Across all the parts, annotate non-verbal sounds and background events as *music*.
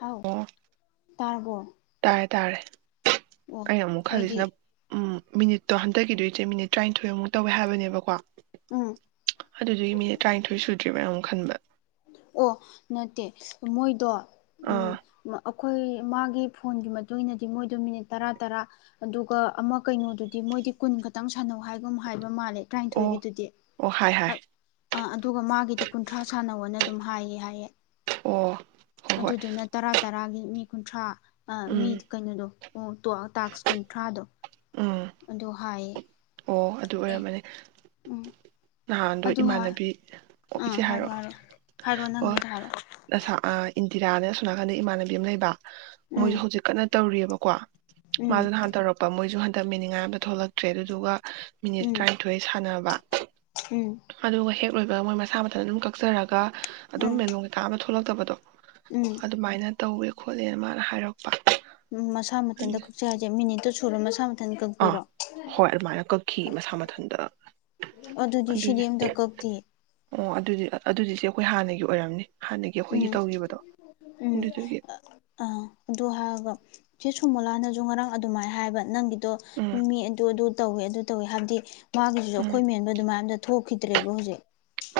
ꯍꯥꯎ ꯇꯔꯕꯣ ꯇꯔꯦ ꯑꯩꯅ ꯑꯃꯨꯛ ꯈꯜꯂꯤꯁꯤꯅ ꯎꯝ ꯃꯤꯅꯤꯠꯇꯣ ꯍꯟꯗꯛꯀꯤꯗꯣꯏꯁꯦ ꯃꯤꯅꯤꯠ ꯇꯔꯥꯅꯤꯊꯣꯏꯃꯨꯛ ꯇꯧꯋꯦ ꯍꯥꯏꯕꯅꯦꯕꯀꯣ ꯎꯝ ꯑꯗꯨꯗꯤ ꯃꯤꯅꯠ ꯇꯔꯥꯅꯤꯊꯣꯏ ꯁꯨꯗ꯭ꯔꯤꯕ ꯃꯌꯥꯝ ꯑꯃꯨꯛ ꯈꯟꯕ ꯑꯣ ꯅꯠꯇꯦ ꯃꯣꯏꯗꯣ ꯎꯝ ꯑꯥ ꯃ ꯑꯩꯈꯣꯏ ꯃꯥꯒꯤ ꯐꯣꯟꯒꯤ ꯃꯇꯨꯡ ꯏꯟꯅꯗꯤ ꯃꯣꯏꯗꯣ ꯃꯤꯅꯤꯠ ꯇꯔꯥ ꯇꯔꯥ ꯑꯗꯨꯒ ꯑꯃ ꯀꯩꯅꯣꯗꯨꯗꯤ ꯃꯣꯏꯗꯤ ꯀꯨꯟ ꯈꯛꯇꯪ ꯁꯥꯟꯅꯧ ꯍꯥꯏꯒꯨꯝ ꯑꯃ ꯍꯥꯏꯕ ꯃꯥꯜꯂꯦ ꯑꯣ ꯇꯔꯥꯅꯤꯊꯣꯏꯒꯤ ꯗꯨꯗꯤ ꯑꯣ ꯍꯥꯏ ꯍꯥꯏ ꯑꯥ ꯑꯗꯨꯒ ꯃꯒꯤꯗꯤ ꯀꯨꯟꯊꯔ ꯁꯟꯅꯧꯅ ꯑꯗꯨꯝ ꯍꯥꯏꯌꯦ ꯍꯥꯏꯌꯦ ꯑꯣ ꯍꯣꯏ ꯍꯣꯏ ꯑꯗꯨꯗꯨꯅ ꯇꯔꯥ ꯇꯔꯥꯒꯤ ꯃꯤ ꯀꯨꯟꯊ꯭ꯔꯥ ꯑ ꯃꯤ ꯎꯝ ꯀꯩꯅꯣꯗꯣ ꯇꯣ ꯇꯥꯛꯁ ꯀꯨꯟꯊ꯭ꯔꯥꯗꯣ ꯎꯝ ꯑꯗꯨ ꯍꯥꯏꯌꯦ ꯑꯣ ꯑꯗꯨ ꯑꯦ ꯑꯣꯏꯔꯝ ꯃꯅꯤ ꯎꯝ ꯅꯍꯥꯟꯗꯣ ꯑꯗꯨ ꯏꯃꯥꯟꯅꯕꯤ ꯑꯥ ꯑꯣ ꯏꯆꯦ ꯍꯥꯏꯔꯣ ꯍꯥꯏꯔꯛꯑꯣ ꯍꯥꯏꯔꯣ ꯍꯥꯏꯔꯣ ꯑꯣ ꯅꯪꯒꯤꯗꯣ ꯍꯥꯏꯔꯣ ꯅꯁꯥ ꯏꯟ ꯌꯥꯅꯤ ꯁꯣꯝ ꯅꯥꯀꯟꯗ ꯏꯃꯥꯟꯅꯕꯤ ꯑꯃ ꯂꯩꯕ ꯃꯣꯏꯁꯨ ꯎꯝ ꯍꯧꯖꯤꯛ ꯀꯟꯅ ꯇꯧꯔꯤꯌꯦꯕꯀꯣ ꯃꯥꯁꯨ ꯎꯝ ꯅꯍꯥꯟ ꯇꯧꯔꯛꯄ ꯃꯣꯏꯁꯨ ꯍꯟꯗꯛ ꯃꯦꯅꯤꯡꯉꯥꯏ ꯑꯝꯇ ꯊꯣꯛꯂꯛꯇ꯭ꯔꯦ ꯑꯗꯨꯗꯨꯒ ꯃꯤꯅꯤꯠ ꯎꯝ ꯇꯔꯥꯅꯤꯊꯣꯏ ꯁꯥꯟꯅꯕ ꯎꯝ ꯑꯗꯨꯒ ꯍꯦꯛ ꯂꯣꯏꯕ ꯃꯣꯏ ꯃꯁꯥ ꯃꯊꯟꯗ ꯑꯗꯨꯝ ꯀꯛꯆꯔꯒ ꯑꯥ ꯑꯗꯨꯝ ꯎꯝ ꯃꯦꯟꯕꯝ ꯀꯩꯀꯥ ꯑꯝꯇ ꯊꯣꯛꯂꯛꯇꯔꯒ ꯊꯣꯛꯂꯛꯇꯕꯗꯣ ꯎꯝ ꯑꯗꯨꯃꯥꯏꯅ ꯇꯧꯋꯦ ꯈꯣꯠꯂꯦꯅ ꯃꯥꯅ ꯍꯥꯏꯔꯛꯄ ꯎꯝ ꯃꯁꯥ ꯃꯊꯟꯗ ꯀꯛꯆꯩ ꯍꯥꯏꯁꯦ ꯃꯤꯅꯤꯠꯇꯨ ꯁꯨꯔ ꯃꯁꯥ ꯃꯊꯟ ꯑꯥ ꯀꯛꯄꯤꯔꯣ ꯍꯣꯏ ꯑꯗꯨꯃꯥꯏꯅ ꯀꯛꯈꯤ ꯃꯁꯥ ꯃꯊꯟꯇ ꯑꯗꯨꯗꯤ ꯁꯤꯗꯤ ꯑꯝꯇ ꯀꯛꯇꯤꯌꯦ ꯑꯣ ꯑꯗꯨꯗꯤ ꯑꯗꯨꯗꯤꯁꯦ ꯑꯩꯈꯣꯏ ꯍꯥꯟꯅꯒꯤ ꯑꯣꯏꯔꯝꯅꯤ ꯍꯥꯟꯅꯒꯤ ꯑꯩꯈꯣꯏꯒꯤ ꯎꯝ ꯇꯧꯈꯤꯕꯗꯣ ꯎꯝ ꯑꯗꯨꯗꯨꯒꯤ ꯁꯨꯃꯣꯂꯥ ꯅꯁꯨ ꯉꯔꯥꯡ ꯑꯗꯨꯃꯥꯏ ꯍꯥꯏꯕ ꯅꯪꯒꯤ ꯇꯣ ꯎꯝ ꯃꯤ ꯑꯗꯨ ꯑꯗꯨ ꯇꯧꯋꯦ ꯑꯗꯨ ꯇꯧꯋꯦ ꯍꯥꯏꯕꯗꯤ ꯃꯥꯒꯤꯁꯤꯁꯨ ꯎꯝ ꯑꯩꯈꯣꯏ ꯃꯦꯟꯕ ꯑꯗꯨꯃꯥꯏꯅ ꯊꯣꯛꯈꯤꯗ꯭ꯔꯦꯕ ꯍꯧꯖꯤꯛ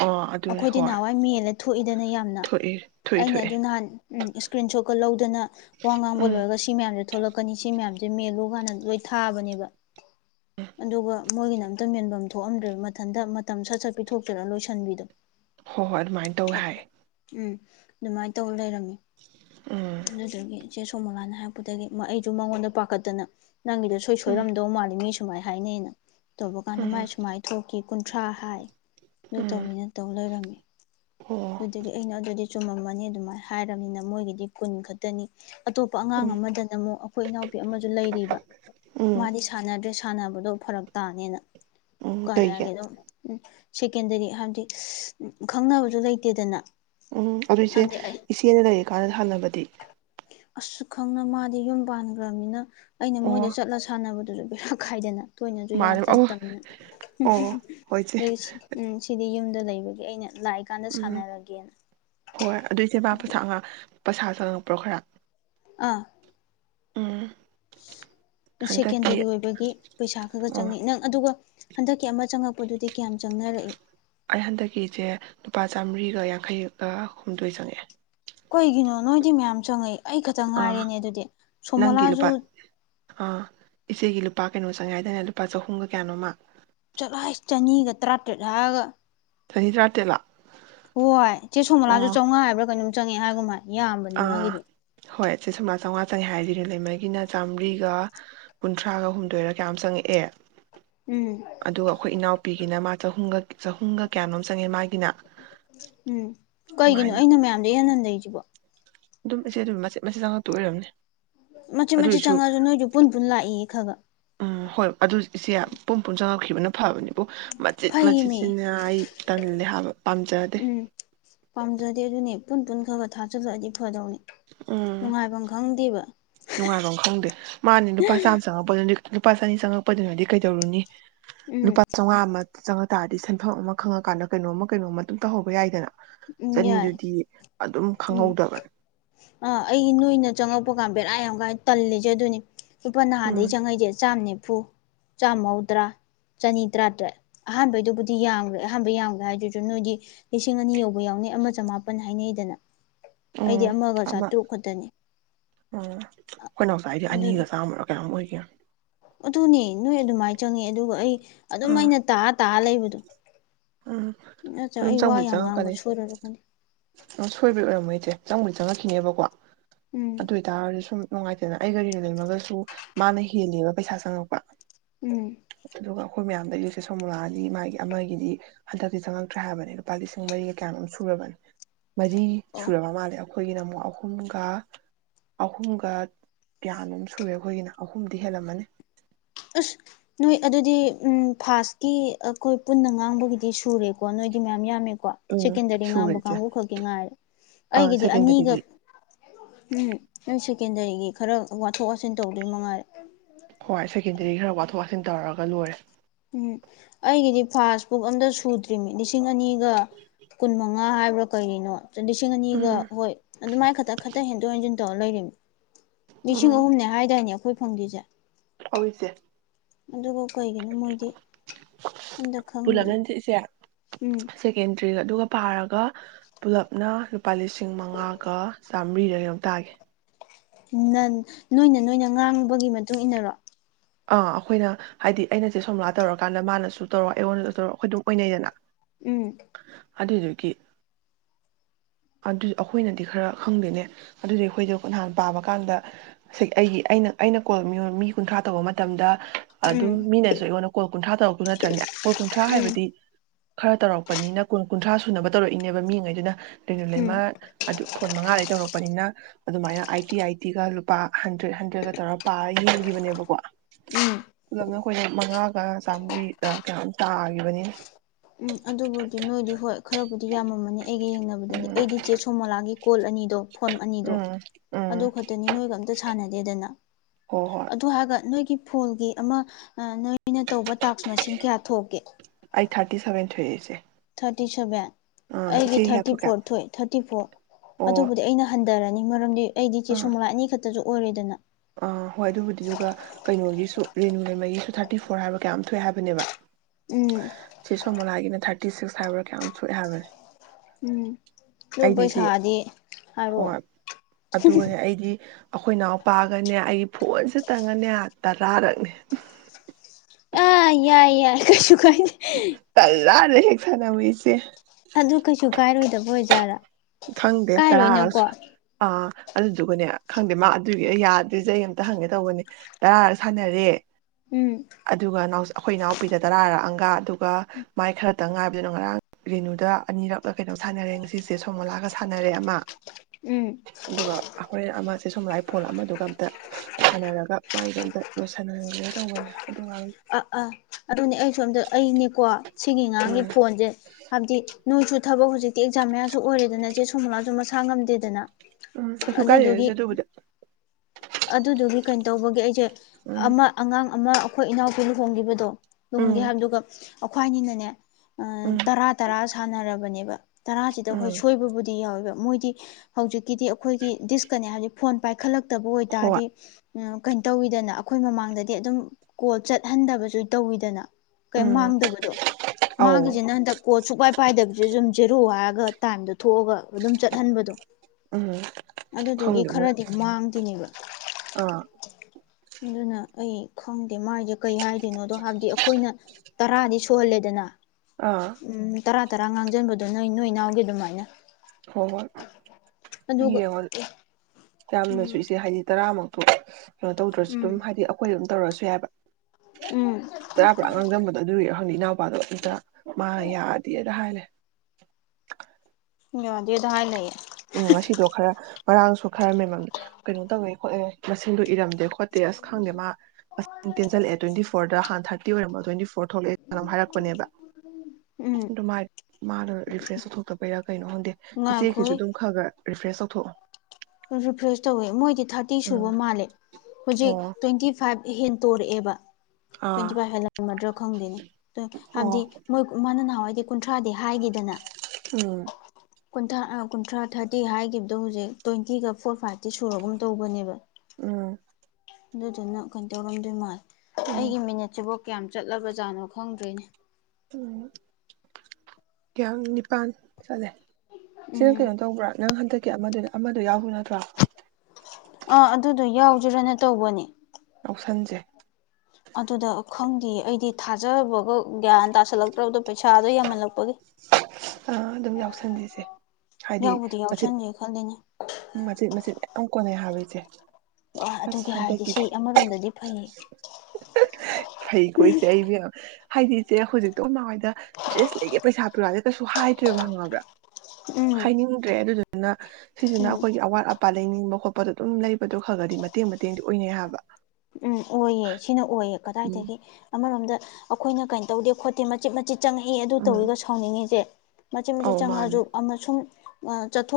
ꯑꯣ ꯑꯗꯨꯅꯦ ꯑꯩꯈꯣꯏꯗꯤ ꯍꯣꯏ ꯅꯍꯥꯟꯋꯥꯏ ꯃꯦꯜꯂ ꯊꯣꯛꯏꯗꯅ ꯌꯥꯝꯅ ꯊꯣꯛꯑꯦ ꯊꯣꯛꯏ ꯑꯩꯅ ꯊꯣꯛꯑꯦ ꯑꯗꯨ ꯅꯍꯥꯟ ꯎꯝ ꯏꯁꯀ꯭ꯔꯤꯟ ꯁꯣꯠꯀ ꯂꯧꯗꯅ ꯋꯥ ꯉꯥꯡꯕ ꯎꯝ ꯂꯣꯏꯔꯒ ꯁꯤ ꯃꯌꯥꯝꯁꯦ ꯊꯣꯛꯂꯛꯀꯅꯤ ꯁꯤ ꯃꯌꯥꯝꯁꯦ ꯃꯦꯜꯂꯨ ꯀꯥꯏꯅ ꯂꯣꯏ ꯊꯥꯕꯅꯦꯕ ꯑꯗꯨꯒ ꯃꯣꯏꯒꯤꯅ ꯑꯝꯇ ꯃꯦꯟꯐꯝ ꯊꯣꯛ ꯑꯝꯗ꯭ꯔꯦꯕ ꯃꯊꯟꯇ ꯃꯇꯝ ꯁꯠ ꯁꯠ ꯄꯤꯊꯣꯛꯄꯤꯔ ꯂꯣꯏꯁꯤꯟꯕꯤꯗꯣ ꯍꯣꯏ ꯍꯣꯏ ꯑꯗꯨꯃꯥꯏꯅ ꯇꯧꯋꯤ ꯍꯥꯏ ꯎꯝ ꯑꯗꯨꯃꯥꯏꯅ ꯇꯧ ꯂꯩꯔꯝꯃꯤ ꯎꯝ ꯑꯗꯨ ꯗꯨꯒꯤ ꯏꯆꯦ ꯁꯣꯃꯣꯂꯥꯅ ꯍꯥꯏꯔꯛꯄꯗꯒꯤ ꯑꯩꯁꯨ ꯃꯉꯣꯟꯗ ꯄꯥꯈꯠꯇꯅ ꯅꯪꯒꯤꯗꯣ ꯁꯣꯏ ꯎꯝ ꯁꯣꯏꯔꯝꯗꯧ ꯃꯥꯜꯂꯤ ꯃꯤ ꯁꯨꯃꯥꯏ ꯍꯥꯏꯅꯩꯅ ꯇꯕꯨ ꯀꯥꯟꯗ ꯎꯝ ꯃꯥꯥꯏꯁꯨꯨꯃꯥꯏ ꯊꯣꯛꯈꯤ ꯀꯨꯟꯊ꯭ꯔꯥ ꯍꯥꯏ ꯎꯝ ꯂꯨꯇꯧꯅꯦ *unintelligible* ꯇꯧ ꯂꯩꯔꯝꯃꯤ ꯑꯣ ꯑꯗꯨꯗꯒꯤ ꯑꯩꯅ ꯑꯗꯨꯗꯤ ꯆꯨꯝꯃꯝꯃꯅꯤ ꯑꯗꯨꯃꯥꯏꯅ ꯍꯥꯏꯔꯕꯅꯤꯅ ꯃꯣꯏꯒꯤꯗꯤ ꯀꯨꯟ ꯈꯛꯇꯅꯤ ꯑꯇꯣꯞꯄ ꯑꯉꯥꯡ ꯎꯝ ꯑꯃꯗꯅ ꯑꯃꯨꯛ ꯑꯩꯈꯣꯏ ꯏꯅꯥꯎꯄꯤ ꯑꯃꯁꯨ ꯂꯩꯔꯤꯕ ꯎꯝ ꯃꯥꯗꯤ ꯁꯥꯟꯅꯗ꯭ꯔꯦ ꯁꯥꯟꯅꯕꯗꯣ ꯐꯔꯛ ꯇꯥꯅꯦꯅ ꯎꯝ ꯀꯩꯒꯤ ꯀꯔꯥꯥꯒꯤꯗꯨꯝ ꯎꯝ ꯁꯦꯀꯦꯟꯗꯔꯤ ꯍꯥꯏꯕꯗꯤ ꯎ ꯈꯪꯅꯕꯁꯨ ꯂꯩꯇꯦꯗꯅ ꯎꯝ ꯑꯗꯨꯑꯣꯏꯁꯦ ꯍꯥꯏꯕꯗꯤ ꯑꯩ ꯏꯆꯦꯅ ꯂꯩꯔꯤꯀꯥꯟꯗ ꯁꯥꯟꯅꯕꯗꯤ ꯑꯁꯁꯨ ꯈꯪꯅ ꯃꯥꯗꯤ ꯌꯨꯝ ꯄꯥꯟꯈ꯭ꯔꯅꯤꯅ ꯑꯩꯅ ꯃꯣꯏꯗ ꯑꯣ ꯆꯠꯂ ꯁꯥꯟꯅꯕꯗꯣ ꯑꯗꯨꯗ ꯕꯤꯔꯥ ꯀꯥꯏꯗꯅ *unintelligible* ꯊꯣꯏꯅꯁꯨ ꯌꯥ ꯃꯥꯅꯦ ꯑꯣ ꯆꯠꯇꯕꯅ ꯑꯗꯨ ꯑꯣ ꯍꯣꯏ ꯆꯦ ꯎꯝ ꯁꯤꯗꯤ ꯌꯨꯝꯗ ꯂꯩꯕꯒꯤ ꯑꯩꯅ ꯂꯥꯛꯏꯀꯥꯟꯗ ꯎꯝ ꯁꯥꯟꯅꯔꯒꯦꯅ ꯍꯣꯏ ꯑꯗꯨꯏꯁꯦꯕꯥꯄꯁꯥ ꯑꯗꯒꯤ ꯉꯥ ꯄꯩꯁꯥ ꯁꯪꯉꯛꯄ꯭ꯔꯣ ꯈꯔ ꯑꯥ ꯎꯝ ꯍꯟꯗꯛꯀꯤ ꯁꯦꯀꯦꯟꯗꯔꯤ ꯑꯣꯏꯕꯒꯤ ꯄꯩꯁꯥ ꯈꯔ ꯈ ꯑꯣ ꯆꯪꯉꯤ ꯅꯪ ꯑꯗꯨꯒ ꯍꯟꯗꯛꯀꯤ ꯑꯃ ꯆꯪꯉꯛꯄꯗꯨꯗꯤ ꯀꯌꯥꯝ ꯆꯪꯅꯔꯛꯏꯦ ꯑꯩ ꯍꯟꯗꯛꯀꯤꯁꯦ ꯂꯨꯄꯥ ꯆꯥꯃꯔꯤꯒ ꯌꯥꯡꯈꯩꯒ ꯍꯨꯝꯗꯣꯏ ꯆꯪꯉꯛꯑꯦ ꯀꯩꯒꯤꯅꯣ ꯅꯣꯏꯗꯤ ꯃꯌꯥꯝ ꯆꯪꯉꯛꯏ ꯑꯩ ꯈꯛꯇ ꯑꯥ ꯉꯥꯏꯔꯦꯅꯦ ꯑꯗꯨꯗꯤ ꯅꯪꯒꯤ ꯂꯨꯄꯥ ꯁꯣꯃꯣꯂꯥꯁꯨ ꯑꯥ ꯏꯆꯦꯒꯤ ꯂꯨꯄꯥ ꯀꯩꯅꯣ ꯆꯪꯉꯦ ꯍꯥꯏꯗꯅꯦ ꯂꯨꯄꯥ ꯆꯍꯨꯝꯒ ꯀꯌꯥꯅꯣꯃ ꯆꯠꯂꯣꯍꯦ ꯆꯅꯤꯒ ꯇꯔꯥꯇꯔꯦꯠ ꯍꯥꯏꯔꯒ ꯆꯅꯤ ꯇꯔꯥ ꯇꯦꯠꯂꯥ ꯍꯣꯏ ꯏꯆꯦ ꯁꯣꯃꯣꯂꯥꯁꯨ ꯆꯥꯝꯉꯥ ꯍꯥꯏꯕ꯭ꯔꯥ ꯀꯩꯅꯣꯝ ꯆꯣꯡꯉꯦ ꯍꯥꯏꯒꯨꯝꯕ ꯑꯥ ꯍꯣꯏ ꯆꯦ ꯁꯣꯃꯣꯂꯥ ꯆꯧꯉꯥ ꯆꯪꯉꯦ ꯍꯥꯏꯔꯗꯤꯅꯦ ꯂꯩꯃꯒꯤꯅ ꯆꯥꯝꯃꯔꯤꯒ ꯀꯨꯟꯊ꯭ꯔꯥꯒ ꯍꯨꯝꯗꯣꯏꯔ ꯀꯌꯥ ꯆꯪꯉꯛꯑꯦ ꯎꯝ ꯑꯗꯨꯒ ꯑꯩꯈꯣꯏ ꯏꯅꯥꯎꯄꯤꯒꯤꯅ ꯃꯥ ꯆꯍꯨꯝꯒ ꯆꯍꯨꯝꯒ ꯀꯌꯥꯅꯣꯝ ꯆꯪꯉꯦ ꯃꯥꯒꯤ ꯎꯝ ꯀꯩꯒꯤꯅꯣ ꯑꯗꯨꯃꯥꯏꯅ ꯑꯩꯅ ꯃꯌꯥꯝꯗ ꯍꯦꯟꯅ ꯂꯩ ꯕ *unintelligible* ꯑꯗꯨꯝ ꯏꯆꯦ ꯗꯨꯝ ꯃꯆꯤꯠ ꯃꯆꯤꯠ ꯇꯣꯏꯔꯝꯅꯤ ꯃꯆꯤꯠ ꯃꯆꯤꯠ ꯑꯗꯨꯏꯁꯨ ꯆꯪꯉꯛꯑꯁꯨ ꯅꯣꯏꯁꯨ ꯄꯨꯟ ꯄꯨꯟ ꯂꯥꯛꯏ ꯈꯔ ꯈꯔ ꯎꯝ ꯍꯣꯏ ꯑꯗꯨ ꯏꯆꯦ ꯄꯨꯟ ꯄꯨꯨꯟꯅ ꯆꯪꯉꯛꯈꯤꯕꯅ ꯐꯕꯅꯦ ꯃꯆꯤꯠ ꯐꯩꯌꯦꯃꯤ ꯃꯆꯤꯠꯁꯤꯅ ꯑꯩ ꯇꯜꯂꯦ ꯍꯥꯏꯕ ꯄꯥꯝꯖꯗꯦ ꯄꯨꯨꯟ ꯄꯨꯟ ꯈꯔꯒ ꯊꯥꯆꯜꯂꯑꯗꯤ ꯐꯗꯧꯅꯤ ꯅꯨꯡꯉꯥꯏꯐꯝ ꯈꯪꯗꯦꯕ ꯅꯨꯡꯉꯥꯏꯐꯝ ꯈꯪꯗꯦ ꯃꯥꯅꯤ ꯂꯨꯄꯥ ꯆꯥꯝꯃ ꯆꯪꯉꯛꯄꯗ ꯂꯨꯄꯥ ꯆꯅꯤ ꯆꯪꯉꯛꯄꯗꯨꯅꯗꯤ ꯀꯩꯗꯧꯔꯨꯅꯤ ꯎꯝ ꯂꯨꯄꯥ ꯆꯧꯉꯥ ꯑꯃ ꯆꯪꯉ ꯇꯥꯔꯗꯤ ꯁꯦꯟꯐꯝ ꯑꯃ ꯈꯪꯉꯀꯥꯟꯗ ꯀꯩꯅꯣꯝꯃ ꯀꯩꯅꯣꯝꯃ ꯑꯗꯨꯝ ꯇꯧꯍꯧꯕ ꯌꯥꯏꯗꯅ ꯎꯝ ꯌꯥꯏ ꯆꯅꯤꯗꯨꯗꯤ ꯑꯗꯨꯝ ꯎꯝ ꯈꯪꯍꯧꯗꯕꯅꯦ ꯑ ꯑꯩ ꯅꯣꯏꯅ ꯆꯪꯉꯛꯄ ꯕꯦꯔꯥ ꯌꯥꯝ ꯀꯥꯏ ꯇꯜꯂꯤꯁꯦ ꯑꯗꯨꯅꯤ ꯂꯨꯄꯥ ꯎꯝ ꯅꯍꯥꯟꯗꯒꯤ ꯆꯪꯉꯏꯁꯦ ꯆꯥꯝꯅꯦꯕ ꯅꯤꯐꯨ ꯆꯥꯝꯃꯧꯗ꯭ꯔꯥ ꯆꯅꯤ ꯇꯔꯥꯇꯔꯦꯠ ꯑꯍꯥꯟꯕꯩꯗꯨꯕꯨꯗꯤ ꯌꯥꯝ ꯑꯍꯥꯟꯕ ꯌꯥꯝꯒꯦ ꯍꯥꯏꯗꯨꯁꯨ ꯅꯣꯏꯗꯤ ꯂꯤꯁꯤꯡ ꯑꯅꯤ ꯌꯧ ꯌꯥꯎꯅꯤ ꯑꯃ ꯆꯃꯥꯄꯟ ꯍꯥꯏꯅꯩꯗꯅ ꯑꯩꯗꯤ ꯎꯝ ꯑꯃꯒ ꯑꯃ ꯆꯥꯇ꯭ꯔꯨꯛ ꯈꯛꯇꯅꯤ ꯎꯝ ꯑꯩꯈꯣꯏꯅ ꯅꯥꯎꯆꯥꯗꯤ ꯑꯗꯨ ꯑꯅꯤꯒ ꯆꯥꯝꯃꯔ ꯀꯌꯥꯃꯨꯛ ꯑꯣꯏꯒꯦ ꯀ *inaudible* ꯑꯗꯨꯅꯦ ꯅꯣꯏ ꯑꯗꯨꯃꯥꯏꯅ ꯆꯪꯉꯦ ꯑꯗꯨꯒ ꯑꯩ ꯑꯗꯨꯝ ꯑꯥ ꯑꯩꯅ ꯇꯥ ꯇꯥ ꯂꯩꯕ ꯍꯣ *inaudible* ꯎꯝ ꯑꯗꯨꯝ ꯆꯪ ꯉꯥꯡꯕ ꯁꯣꯏꯔꯨꯔꯕꯅꯤ ꯆꯪꯕꯨꯗꯤ ꯆꯪꯉꯛꯈꯤꯅꯦꯕꯀꯣ ꯎꯝ ꯑꯗꯨ ꯑꯣꯏꯇꯥꯔꯗꯤ ꯁꯨꯝ ꯅꯨꯡꯉꯥꯏꯇꯅ ꯑꯩꯒꯥ ꯔꯤꯂꯤ ꯂꯩꯃꯒꯁꯨ ꯃꯥꯅ ꯍꯦꯂꯦꯕ ꯄꯩꯁꯥ ꯆꯪꯉꯛꯄ ꯎꯝ ꯑꯗꯨꯒ ꯑꯩꯈꯣꯏ ꯃꯌꯥꯝꯗꯒꯤꯗꯒꯤ ꯆꯦ ꯁꯣꯃꯂꯥꯗꯤ ꯃꯥꯒꯤ ꯑꯃꯒꯤꯗꯤ ꯍꯟꯗꯛꯇꯤ ꯆꯪꯉꯛꯇ꯭ꯔꯦ ꯍꯥꯏꯕꯅꯤ ꯂꯨꯄꯥ ꯂꯤꯁꯤꯡ ꯃꯔꯤꯒ ꯀꯌꯥꯃꯣꯛ ꯁꯨꯔꯕꯅꯤ ꯃꯔꯤ ꯑꯣ ꯁꯨꯔꯕ ꯃꯥꯜꯂꯦ ꯑꯩꯈꯣꯏꯒꯤꯅ ꯑꯃꯨꯛ ꯑꯍꯨꯝꯒ ꯑꯍꯨꯝꯒ ꯀꯌꯥꯟꯣꯝ ꯑꯃ ꯁꯨꯔꯦ ꯑꯩꯈꯣꯏꯒꯤꯅ ꯑꯍꯨꯝꯗꯤ ꯍꯦꯜꯂꯝꯃꯅꯤ ꯑꯁ ꯅꯣꯏ ꯑꯗꯨꯗꯤ ꯎꯝ ꯐꯥꯥꯁꯀꯤ ꯑꯩꯈꯣꯏ ꯄꯨꯟꯅ ꯉꯥꯡꯕꯒꯤꯗꯤ ꯁꯨꯔꯦꯀꯣ ꯅꯣꯏꯗꯤ ꯃꯌꯥꯝ ꯌꯥꯝꯃꯦ ꯀꯣ ꯎꯝ ꯁꯦꯀꯦꯟꯗꯔꯤ ꯁꯨꯔꯦ ꯉꯥꯡꯕ ꯏꯆꯦ ꯀꯥꯡꯕꯨ ꯈꯛꯀꯤ ꯉꯥꯏꯔꯦ ꯑꯥ ꯑꯩꯒꯤꯗꯤ ꯁꯦꯀꯦꯟꯗꯔꯤꯒꯤ ꯑꯅꯤꯈꯛ ꯎꯝ ꯑꯩ ꯁꯦꯀꯦꯟꯗꯔꯤꯒꯤ ꯈꯔ ꯋꯥꯊꯣꯛ ꯋꯥꯁꯤꯟ ꯇꯧꯗꯣꯏ ꯃꯥ ꯉꯥꯏꯔꯦ ꯁꯤꯗꯒꯤ ꯈꯔ ꯋꯥꯊꯣꯛ ꯋꯥꯥꯁꯤꯟ ꯇꯧꯔꯒ ꯂꯣꯏꯔꯦ ꯎꯝ ꯑꯩꯒꯤꯗꯤ ꯐꯥꯁꯕꯨꯛ ꯑꯝꯇ ꯁꯨꯗ꯭ꯔꯤꯅꯤ ꯂꯤꯁꯤꯡ ꯑꯅꯤ ꯀꯨꯟ ꯃꯉꯥ ꯍꯥꯏꯕ *unintelligible* ꯂꯤꯁꯤꯡ ꯑꯅꯤꯒ ꯎꯝ ꯍꯣꯏ ꯑꯗꯨꯃꯥꯏ ꯈꯛꯇ ꯈꯛꯇ ꯍꯦꯟꯗꯣꯛ ꯍꯦꯟꯖꯤꯟ *unintelligible* ꯂꯤꯁꯤꯡ ꯎꯝ ꯑꯍꯨꯝꯅꯦ ꯍꯥꯏꯗꯥꯏꯅꯦ ꯑꯩꯈꯣꯏ ꯐꯪꯗꯧꯁꯦ ꯑꯧ ꯏꯆꯦ ꯑꯗꯨ ꯀꯩꯒꯤꯅꯣ ꯃꯣꯏꯗꯤ ꯑꯝꯇ ꯈꯪꯗ꯭ꯔꯦ ꯎꯝ ꯭ꯗꯔꯤꯒ ꯑꯗꯨꯒ ꯄꯥꯔꯒ ꯄꯨꯂꯞꯅ ꯂꯨꯄꯥ ꯂꯤꯁꯤꯡ ꯃꯉꯥꯒ ꯆꯥꯃꯔꯤꯔ ꯀꯩꯅꯣꯝ ꯇꯥꯒꯤ ꯅꯪ ꯅꯣꯏꯅ ꯅꯣꯏꯅ ꯉꯥꯡꯕꯒꯤ ꯃꯇꯨꯡ ꯏꯟꯅꯔꯣ ꯑꯥ ꯑꯩꯈꯣꯏꯅ ꯍꯥꯏꯗꯤ ꯑꯩꯅ ꯆꯦ ꯁꯣꯃꯣꯂꯥ ꯇꯧꯔꯀꯥꯟꯗ ꯃꯥꯅꯁꯨ ꯇꯧꯔꯣ ꯑꯩꯉꯣꯟꯗꯁꯨ ꯇꯧꯔꯣ ꯑꯩꯈꯣꯏ ꯑꯗꯨꯝ ꯑꯣꯏꯅꯩꯗꯅ ꯎꯝ ꯑꯗꯨꯗꯨꯒꯤ ꯑꯗꯨ ꯑꯩꯈꯣꯏꯅꯗꯤ ꯈꯔ ꯈꯪꯗꯦꯅꯦ ꯑꯗꯨꯗꯤ ꯑꯩꯈꯣꯏꯗꯣ ꯅꯍꯥꯟ ꯄꯥꯕ ꯀꯥꯟꯗ ꯉꯁꯥꯏ ꯑꯩꯒꯤ ꯑꯩꯅ ꯑꯩꯅ ꯀꯣꯜ ꯃꯤ ꯀꯨꯟꯊ꯭ꯔꯥ ꯇꯧꯕ ꯃꯇꯝ ꯃꯇꯝꯗ ꯑꯗꯨꯝ ꯎꯝ ꯃꯤꯅꯁꯨ ꯑꯩꯉꯣꯟꯗ ꯀꯣꯜ ꯀꯨꯟꯊ꯭ꯔꯥ ꯇꯧꯔꯛꯇꯨ ꯅꯠꯇ꯭ꯔꯅꯦ ꯀꯣꯜ ꯀꯨꯟꯊ꯭ꯔꯥ ꯎꯝ ꯍꯥꯏꯕꯗꯤ ꯈꯔ ꯇꯧꯔꯛꯄꯅꯤꯅ ꯀꯨꯟ ꯀꯨꯟꯊ꯭ꯔꯥ ꯁꯨꯅꯕ ꯇꯧꯔꯛꯏ ꯅꯦꯕ ꯃꯤꯉꯩꯗꯨꯅ ꯀꯩꯅꯣ ꯎꯝ ꯂꯩꯃ ꯑꯗꯨ ꯐꯣꯟ ꯃꯉꯥꯗꯒꯤ ꯇꯧꯔꯛꯄꯅꯤꯅ ꯑꯗꯨꯃꯥꯏꯅ ꯑꯥꯏ ꯇꯤ ꯑꯥꯏ ꯇꯤꯒ ꯂꯨꯄꯥ ꯍꯟꯗ꯭ꯔꯦꯗ ꯍꯟꯗ꯭ꯔꯦꯗꯀ ꯇꯧꯔ ꯄꯥꯔ ꯌꯦꯡꯈꯤꯕꯅꯦꯕꯀꯣ ꯎꯝ ꯄꯨꯂꯞꯅ ꯑꯩꯈꯣꯏꯅ ꯃꯉꯥꯒ ꯆꯥꯃꯔꯤꯗꯔ ꯀꯌꯥꯅꯣꯝ ꯇꯥꯈꯤꯕꯅꯤꯅꯦ ꯎꯝ ꯑꯗꯨꯕꯨꯗꯤ ꯅꯣꯏꯗꯤ ꯍꯣꯏ ꯈꯔꯕꯨꯗꯤ ꯌꯥꯝꯃꯝꯃꯅꯤ ꯑꯩꯒ ꯌꯦꯡꯅꯕꯗꯗꯤ ꯎꯝ ꯑꯩꯗꯤ ꯆꯦ ꯁꯣꯃꯣꯂꯥꯒꯤ ꯀꯣꯜ ꯑꯅꯤ ꯐꯣꯟ ꯑꯅꯤꯗꯣ ꯎꯝ ꯎꯝ ꯑꯗꯨ ꯈꯛꯇꯅꯤ ꯅꯣꯏꯒ ꯑꯝꯇ ꯁꯥꯟꯅꯗꯦꯗꯅ ꯍꯣꯏ ꯍꯣꯏ ꯑꯗꯨ ꯍꯥꯏꯒ ꯅꯣꯏꯒꯤ ꯐꯣꯟꯒꯤ ꯑꯃ ꯅꯣꯏꯅ ꯇꯧꯕ ꯇꯥꯛꯁ ꯃꯁꯤꯡ ꯀꯌꯥ ꯊꯣꯛꯀꯦ ꯑꯩ ꯊꯥꯔꯇꯤ ꯁꯕꯦꯟ ꯊꯣꯛꯏ ꯏꯆꯦ ꯊꯔꯇꯤ ꯁꯕꯦꯟ ꯑꯥ ꯑꯩꯒꯤ ꯏꯆꯦ ꯊꯥꯔꯇꯤ ꯌꯥꯊꯣꯛꯀꯦ ꯐꯣꯔ ꯊꯣꯛꯑꯦ ꯊꯥꯔꯇꯤ ꯐꯣꯔ ꯑꯣ ꯑꯗꯨꯕꯨꯗꯤ ꯑꯩꯅ ꯍꯟꯊꯔꯅꯤ ꯃꯔꯝꯗꯤ ꯑꯩꯗꯤ ꯑꯥ ꯆꯦꯁꯣꯂꯥꯒꯤ ꯑꯅꯤ ꯈꯛꯇ ꯇꯁꯨ ꯑꯣꯏꯔꯦꯗꯅ ꯑꯥ ꯍꯣꯏ ꯑꯗꯨꯕꯨꯗꯤꯗꯨ ꯀꯩꯅꯣꯒꯤꯁꯨ ꯔꯦꯅꯨ ꯂꯩꯃꯒꯤꯁꯨ ꯊꯥꯔꯇꯤ ꯐꯣꯔ ꯍꯥꯏꯕ ꯀꯌꯥ ꯅꯣꯝ ꯊꯣꯛꯑꯦ ꯍꯥꯏꯕꯅꯦꯕ ꯎꯝ ꯆꯦꯁꯣꯂꯥꯒꯤꯅ ꯊꯥꯔꯇꯤ ꯁꯤꯛꯁ ꯍꯥꯏꯕ꯭ꯔꯥ ꯀꯌꯥꯝ ꯊꯣꯛꯑꯦ ꯍꯥꯏꯕꯅꯤ ꯎꯝ ꯑꯗꯨ ꯄꯩꯁꯥꯗꯤ ꯍꯥꯏꯔꯛꯑꯣ ꯍꯣꯏ ꯑꯩꯈꯣꯏꯅꯥꯡ ꯄꯥꯒꯅꯦ ꯑꯩ ꯐꯣꯟꯁꯦ ꯇꯪꯉꯅꯦ ꯇꯔꯥꯔꯛꯅꯦ ꯑ ꯌꯥꯏ ꯌꯥꯏ ꯀꯩꯁꯨ ꯀꯥꯏꯗꯦ ꯁꯟꯅꯕꯣ ꯏꯆꯦ ꯑꯗꯨ ꯀꯩꯁꯨ ꯀꯥꯏꯔꯣꯏꯗꯕ ꯑꯣꯖꯥꯠꯔ ꯈꯪꯗꯦ ꯇꯔꯥꯁꯨ ꯑꯥꯎ ꯑ ꯑꯗꯨꯗꯨꯒꯅꯦ ꯈꯪꯗꯦ ꯃꯥ ꯑꯗꯨꯒꯤ ꯌꯥꯗ꯭ꯔꯤꯁꯦ ꯑꯩ ꯑꯃꯝꯇ ꯍꯪꯒꯦ ꯇꯧꯕꯅꯦ ꯇꯔꯥꯔ ꯁꯥꯟꯅꯔꯦ ꯎꯝ ꯑꯗꯨꯒ ꯅꯥꯎ ꯑꯩꯈꯣꯏ ꯏꯅꯥꯎꯄꯤꯗ ꯇꯔꯥꯔꯛꯑꯒ ꯑꯗꯨꯒ ꯃꯥꯏ ꯈꯔꯗꯪ ꯉꯥꯏꯕꯗꯨꯅ ꯉꯔꯥꯡ ꯔꯦꯅꯨꯗ ꯑꯅꯤꯔꯛ ꯀꯩꯅꯣ ꯁꯥꯟꯅꯔꯦ ꯉꯁꯤꯁꯦ ꯁ ꯁꯣꯃꯣꯂꯥꯒ ꯁꯥꯟꯅꯔꯦ ꯑꯃ ꯎꯝ ꯑꯩꯈꯣꯏ ꯑꯃꯁꯦ ꯁꯨꯝ ꯃꯥꯏ ꯐꯣꯟꯜ ꯑꯃꯗꯨꯒ ꯑꯝꯇ ꯁꯥꯟꯅꯔꯒ ꯃꯥꯏꯒ ꯑꯝꯇ ꯂꯣꯏꯁꯟꯍꯟꯒꯦ ꯇꯧꯕꯅꯦ ꯑꯗꯨ ꯉꯥꯡ ꯑꯥ ꯑꯥ ꯑꯗꯨꯅꯦ ꯑꯩ ꯁꯣꯝꯗ ꯑꯩꯅꯦꯀꯣ ꯁꯤꯒꯤ ꯉꯥꯥꯡꯒꯤ ꯎꯝ ꯐꯣꯟꯁꯦ ꯍꯥꯏꯕꯗꯤ ꯅꯣꯏꯁꯨ ꯊꯕꯛ ꯍꯧꯖꯤ ꯍꯧꯖꯤꯛꯇꯤ ꯑꯦꯛꯖꯥ ꯃꯌꯥꯝꯁꯨ ꯑꯣꯏꯔꯦꯗꯅꯦ ꯑꯈꯣꯏ ꯃꯥꯃꯥ ꯁꯨ ꯃꯁꯥ ꯉꯝꯗꯦꯗꯅ ꯎꯝ ꯀꯩꯁꯨ ꯀꯥꯏꯗꯦꯗ ꯑꯗꯨꯗꯨꯒꯤ ꯑꯗꯨꯕꯨꯗ ꯑꯗꯨꯗꯨꯒꯤ ꯀꯩꯅꯣ ꯇꯧꯕꯒꯤ ꯑꯩꯁꯦ ꯎꯝ ꯑꯃ ꯑꯉꯥꯡ ꯑꯃ ꯑꯩꯈꯣꯏ ꯏꯅꯥꯎꯄꯤ ꯂꯨ ꯍꯣꯡꯈꯤꯕꯗꯣ ꯂꯨꯍꯣꯡꯈꯤ ꯎꯝ ꯍꯥꯏ ꯑꯗꯨꯒ ꯑꯩꯈ꯭ꯋꯥꯏꯅꯤꯅꯅꯦ ꯎꯝ ꯇꯔꯥ ꯇꯔꯥ ꯁꯥꯟꯅꯔꯕꯅꯦꯕ ꯇꯔꯥꯁꯤꯗ ꯑꯩꯈꯣꯏ ꯎꯝ ꯁꯣꯏꯕꯕꯨꯗꯤ ꯌꯥꯎꯏ ꯃꯣꯏꯗꯤ ꯍꯧꯖꯤꯛꯀꯤꯗꯤ ꯑꯩꯈꯣꯏ ꯍꯥꯏ ꯗꯤꯁ ꯀꯥꯅꯦꯛ ꯍꯥꯏꯗꯤ ꯐꯣꯟ ꯄꯥꯏꯈꯠꯂꯛ ꯍꯣꯏ ꯇꯥꯗꯤ ꯀꯩꯅꯣ ꯇꯧꯋꯤꯗꯅ ꯑꯩꯈꯣꯏ ꯃꯃꯥꯡꯗꯗꯤ ꯑꯗꯨꯝ ꯀꯣꯜ ꯆꯠꯍꯟꯗꯕꯁꯨ ꯇꯧꯋꯤꯗꯅ ꯀꯩ ꯎꯝ ꯃꯥꯡꯗꯕꯗꯣ ꯑꯧ ꯃꯥꯡꯉꯁꯤꯅ ꯍꯟꯗꯛ ꯀꯣꯜ ꯁꯨꯛꯄꯥꯏ ꯄꯥꯏꯗꯕꯁ ꯁꯨꯝ ꯖꯦꯔꯣ ꯍꯥꯏꯔꯒ ꯒ ꯇꯥꯏꯝꯗꯣ ꯊꯣꯛꯑꯒ ꯑꯗꯨꯝ ꯆꯠꯍꯟꯕꯗꯣ ꯎꯝ ꯑꯗꯨꯗꯨꯒꯤ ꯈꯪꯗꯦ ꯃꯣꯏ ꯈꯔꯗꯤ ꯃꯥꯡꯗꯣꯏꯅꯦꯕ ꯑꯥ ꯑꯗꯨꯅ ꯑꯩ ꯈꯪ ꯃꯥꯏꯖꯦ ꯀꯩ ꯍꯥꯏꯗꯣꯏ ꯅꯣꯗꯣ ꯍꯥꯏꯗꯤ ꯑꯩꯈꯣꯏꯅ ꯇꯔꯥꯗꯤ ꯁꯨꯗꯦ ꯄꯣꯜꯂꯦꯗꯅ ꯑꯥ ꯎꯝ ꯇꯔ ꯇꯔꯥ ꯉꯥꯡꯖꯟꯕꯗꯣ ꯅꯣꯏ ꯅꯣꯏ ꯏꯅꯥꯎꯒꯤ ꯑꯗꯨꯃꯥꯏꯅ ꯍꯣꯏ ꯍꯣꯏ ꯑꯗꯨꯒ ꯌꯦꯡꯉꯣ ꯌꯥꯝꯅꯁꯨ ꯎꯝ ꯏꯆꯦ ꯍꯥꯏꯗꯤ ꯇꯔꯥꯃꯨꯛ *unintelligible* ꯀꯩꯅꯣ ꯇꯧꯗ꯭ꯔꯁꯨ ꯎꯝ ꯑꯗꯨꯝ ꯍꯥꯏꯗꯤ ꯑꯩꯈꯣꯏ ꯇꯧꯔꯁꯨ ꯌꯥꯏꯕ ꯇꯔꯥ ꯄꯨꯔꯥ ꯉꯥꯡꯖꯕꯗꯣ ꯑꯗꯨꯏꯔꯥ ꯍꯪꯗꯦ ꯏꯅꯥꯎꯄꯥꯗꯣ ꯑꯝꯇ ꯃꯥꯅ ꯌꯥꯗꯦꯗ ꯍꯥꯏ ꯂꯩ ꯌꯥꯗꯦꯗ ꯍꯥꯏ ꯂꯩꯌꯦ ꯎꯝ ꯉꯁꯤꯗꯣ ꯈꯔ ꯉꯔꯥꯡꯁꯨ ꯈꯔ ꯃꯦꯝꯕꯝ ꯀꯩꯅꯣ ꯇꯧꯋꯦ ꯈꯣꯠꯂꯦ ꯃꯁꯤꯡꯗꯣ ꯏꯔꯝꯗꯦ ꯈꯣꯠꯇꯦ ꯑꯁ ꯈꯪꯗꯦ ꯃꯥ ꯃꯁꯤꯡ ꯇꯦꯟꯖꯜꯂꯛꯑꯦ ꯇ꯭ꯋꯦꯟꯇꯤ ꯐꯣꯔꯗ ꯍꯥꯟꯅ ꯊꯥꯔꯇꯤ ꯑꯣꯏꯔꯝꯕ ꯇ꯭ꯋꯦꯟꯇꯤ ꯐꯣꯔ ꯊꯣꯛꯂꯛꯑꯦ ꯑꯗꯨꯃꯥꯏ ꯍꯥꯏꯔꯛꯄꯅꯦꯕ ꯎꯝ ꯑꯗꯨꯃꯥꯏꯅ ꯃꯥꯗꯣ ꯔꯤꯐ꯭ꯔꯦꯁ ꯇꯊꯣꯛꯇꯕꯩꯔꯥ ꯀꯩꯅꯣ ꯈꯪꯗꯦ ꯏꯆꯦꯒꯤꯁꯨ ꯉꯥꯏꯈꯣꯍꯦ ꯑꯗꯨꯝ ꯔꯤꯐ꯭ꯔꯦꯁ ꯇꯧꯊꯣꯛꯑꯣ ꯔꯤꯐ꯭ꯔꯦꯁ ꯇꯧꯋꯦ ꯃꯣꯏꯗꯤ ꯊꯥꯔꯇꯤ ꯁꯨꯕ ꯎꯝ ꯃꯥꯜꯂꯦ ꯍꯧꯖꯤꯛ ꯑꯣ ꯇ꯭ꯋꯦꯟꯇꯤ ꯐꯥꯏꯚ ꯍꯦꯟꯇꯣꯔꯛ ꯑꯦꯕ ꯑꯥ ꯇ꯭ꯋꯦꯟꯇꯤ ꯐꯥꯏꯚ ꯍꯦꯜꯂꯝꯃꯗ꯭ꯔꯥ ꯈꯪꯗꯦꯅꯦ ꯑꯣ ꯍꯥꯏꯕꯗꯤ ꯃꯣꯏ ꯃꯥꯅ ꯅꯍꯥꯟ ꯋꯥꯏ ꯀꯨꯟꯊ꯭ꯔꯥꯗꯤ ꯍꯥꯏꯈꯤꯗꯅ ꯎꯝ ꯀꯨꯟꯊ꯭ꯔꯥ ꯀꯨꯟꯊ꯭ꯔꯥ ꯊꯥꯔꯇꯤ ꯍꯥꯏꯈꯤꯕꯗꯣ ꯍꯧꯖꯤꯛ ꯇ꯭ꯋꯦꯟꯇꯤꯒ ꯐꯣꯔ ꯐꯥꯏꯚꯇꯤ ꯁꯨꯔꯒꯨꯝ ꯇꯧꯕꯅꯦꯕ ꯎꯝ ꯑꯗꯨꯗꯨ ꯅ ꯀꯩꯅꯣ ꯇꯧꯔꯝ ꯗꯣꯏ ꯃꯥꯜꯂꯦ ꯎꯝ ꯑꯩꯒꯤ ꯃꯤꯅꯠ ꯁꯤꯕꯨ ꯀꯌꯥꯝ ꯆꯠꯂꯕ ꯖꯥꯠꯅꯣ ꯈꯪꯗ꯭ꯔꯦꯅꯦ ꯎꯝ ꯅꯤꯄꯜ ꯆꯠꯂꯦ ꯁꯤꯅ ꯎꯝ ꯀꯩꯅꯣ ꯇꯧꯕ꯭ꯔꯥ ꯅꯪ ꯍꯟꯗꯛ ꯑꯃꯗꯨꯅꯦ ꯑꯃꯗꯣ ꯌꯥꯎꯗꯣꯏ ꯅꯠꯇ꯭ꯔꯣ ꯑꯥ ꯑꯗꯨꯗꯣ ꯌꯥꯎꯁꯤꯔꯅ ꯇꯧꯕꯅꯦ ꯌꯎꯁꯟꯁꯦ ꯑꯗꯨꯗ ꯈꯪꯗꯦ ꯑꯩꯗꯤ ꯊꯥꯖꯕꯒ ꯒ꯭ꯌꯥꯟ ꯇꯥꯥꯁꯜꯂꯛꯇ꯭ꯔꯕꯗꯣ ꯄꯩꯁꯥꯗꯣ ꯌꯥꯝꯍꯜꯂꯛꯄꯒꯤ ꯑ ꯑꯗꯨꯝ ꯌꯥꯎꯁꯟꯗꯤ ꯏꯆꯦ ꯍꯥꯏꯗꯤ ꯌꯥꯎꯕꯨꯗꯤ ꯃꯆꯤꯠ ꯌꯥꯎꯁꯟꯒꯦ ꯈꯜꯂꯤꯅꯦ ꯃꯆꯤꯠ ꯃꯆꯤꯠ ꯃꯌꯥꯝ ꯀꯣꯟꯅꯩ ꯍꯥꯏꯕ ꯏꯆꯦ ꯑꯣ ꯑꯁ ꯑꯗꯨꯒꯤ ꯍꯥꯏꯔꯗꯤ ꯁꯤ ꯍꯟꯗꯛꯀꯤꯁꯦ ꯑꯃꯔꯣꯝꯗꯗꯤ ꯐꯩꯌꯦ ꯐꯩꯀꯣ ꯏꯆꯦ ꯑꯩ ꯏꯕꯦꯝꯃ ꯍꯥꯏꯗꯤ ꯏꯁꯦ ꯍꯧꯖꯤꯛꯇꯣ ꯑꯩꯈꯣꯏ ꯃꯥ ꯍꯣꯏꯗ ꯗ꯭ꯔꯦꯁ ꯂꯩꯒꯦ ꯄꯩꯁꯥ ꯄꯤꯔꯛꯎ ꯍꯥꯏꯕꯁꯦ ꯀꯩꯁꯨ ꯍꯥꯏꯗ꯭ꯔꯦꯕ ꯈꯪꯉꯕ꯭ꯔꯥ ꯎꯝ ꯍꯥꯏꯅꯤꯡꯗ꯭ꯔꯦ ꯑꯗꯨꯗꯨꯅ ꯄꯅꯥ ꯁꯤꯁꯤꯅ ꯎꯝ ꯑꯩꯈꯣꯏꯒꯤ ꯑꯋꯥꯠ ꯑꯞ ꯄꯥ ꯂꯩꯅꯤꯡꯕ ꯈꯣꯠꯄꯗꯣ ꯑꯗꯨꯝ ꯂꯩꯕꯗꯣ ꯈꯔꯒꯗꯤ ꯃꯇꯦꯡ ꯃꯇꯦꯡꯗꯤ ꯑꯣꯏꯅꯩ ꯍꯥꯏꯕ ꯎꯝ ꯑꯣꯏꯌꯦ ꯁꯤꯅ ꯑꯣꯏꯌꯦ ꯎꯝ ꯀꯗꯥꯏꯗꯒꯤ ꯑꯃꯔꯣꯝꯗ ꯑꯩꯈꯣꯏꯅ ꯀꯩꯅꯣ ꯇꯧꯗꯦ ꯈꯣꯠꯇꯦ ꯃꯆꯤꯠ ꯃꯆꯤꯠ ꯆꯪꯉꯛꯏ ꯑꯗꯨ ꯎꯝ ꯇꯧꯏꯒ ꯁꯥꯎꯅꯤꯡ ꯉꯤꯁꯦ ꯃꯆꯤꯠ ꯃꯆꯤꯠ ꯑꯧ ꯃꯥꯅꯦ ꯆꯪꯉꯛꯁꯨ ꯑꯃꯁꯨꯡ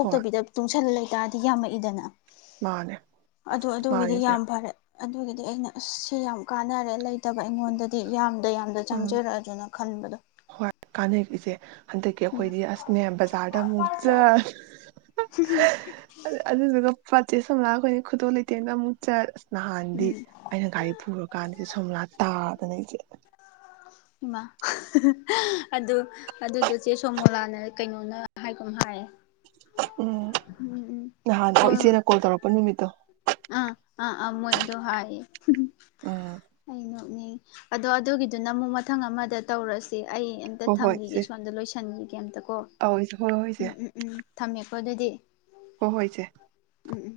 ꯍꯣꯏ ꯇꯨꯡꯁꯜꯂꯦ ꯌꯥꯝꯗꯤ ꯌꯥꯝꯃꯛꯏꯗꯅ ꯃꯥꯅꯦ ꯑꯗꯨ ꯃꯥꯅꯦ ꯑꯗꯨꯒꯤꯗꯤ ꯏꯆꯦ ꯌꯥꯝ ꯐꯔꯦ ꯑꯗꯨꯒꯤꯗꯤ ꯑꯩꯅ ꯑꯁ ꯁꯤ ꯌꯥꯝ ꯀꯥꯟꯅꯔꯦ ꯂꯩꯇꯕ ꯑꯩꯉꯣꯟꯗꯗꯤ ꯌꯥꯝ ꯗ ꯌꯥꯝꯗ ꯎꯝ ꯆꯪꯖꯔꯛ ꯑꯁꯨ ꯈꯟꯕꯗꯣ ꯍꯣꯏ ꯀꯥꯟꯅꯩ ꯏꯆꯦ ꯍꯟꯗꯛꯀꯤ ꯑꯩꯈꯣꯏꯗꯤ ꯑꯁ ꯅꯦ ꯕꯖꯥꯔꯗ ꯑꯃꯨꯛ ꯆꯠ ꯑꯗꯨꯗꯨꯒ ꯃ ꯆꯦ ꯁꯣꯝꯃꯣꯂꯥ ꯑꯈꯣꯏ ꯈꯨꯗꯣꯜ ꯂꯩꯇꯦꯡꯗꯒ ꯑꯃꯨꯛ ꯆꯠ ꯅꯍꯥꯟꯗꯤ ꯎꯝ ꯑꯩꯅ ꯒꯥꯔꯤ ꯄꯨꯔꯀꯥꯟꯗ ꯁꯣꯝꯃꯣꯂꯥ ꯇꯥ ꯑꯗ ꯏꯆꯦ ꯏꯃ ꯑꯗꯨ ꯑꯗꯨꯗ ꯆꯦ ꯁꯣꯃꯣꯂꯥꯅ ꯀꯩꯅꯣꯅ ꯍꯥꯏꯒꯨꯝ ꯍꯥꯏ ꯎꯝ ꯎꯝ ꯎꯝ ꯅꯍꯥꯟ ꯑꯣ ꯍꯣꯏ ꯍꯣꯏ ꯏꯆꯦꯅ ꯀꯣꯜ ꯇꯧꯔꯛꯄ ꯅꯨꯃꯤꯠꯇꯣ ꯑ ꯑ ꯑ ꯃꯣꯏꯗ ꯨꯍꯥꯏ ꯎꯝ ꯎꯍꯝ ꯎ ꯉꯥ ꯑꯗꯣ ꯑꯗꯨꯒꯤꯗꯨꯅ ꯑꯃꯨꯛ ꯃꯊꯪ ꯑꯃꯗ ꯇꯧꯔꯁꯤ ꯑꯩ ꯑꯝꯇ ꯍꯣꯏ ꯍꯣꯏ ꯊꯝꯈꯤꯒꯦ ꯏꯆꯦ ꯁꯣꯝꯗ ꯂꯣꯏꯁꯤꯟꯈꯤꯒꯦ ꯑꯝꯇ ꯀꯣ ꯑꯧ ꯏꯆꯦ ꯍꯣꯏ ꯍꯣꯏ ꯎꯝ ꯎꯝ ꯎꯝ ꯊꯝꯃꯦ ꯀꯣ ꯑꯗꯨꯗꯤ ꯍꯣ ꯍꯣꯏ ꯏꯆꯦ ꯎꯝ ꯎꯝ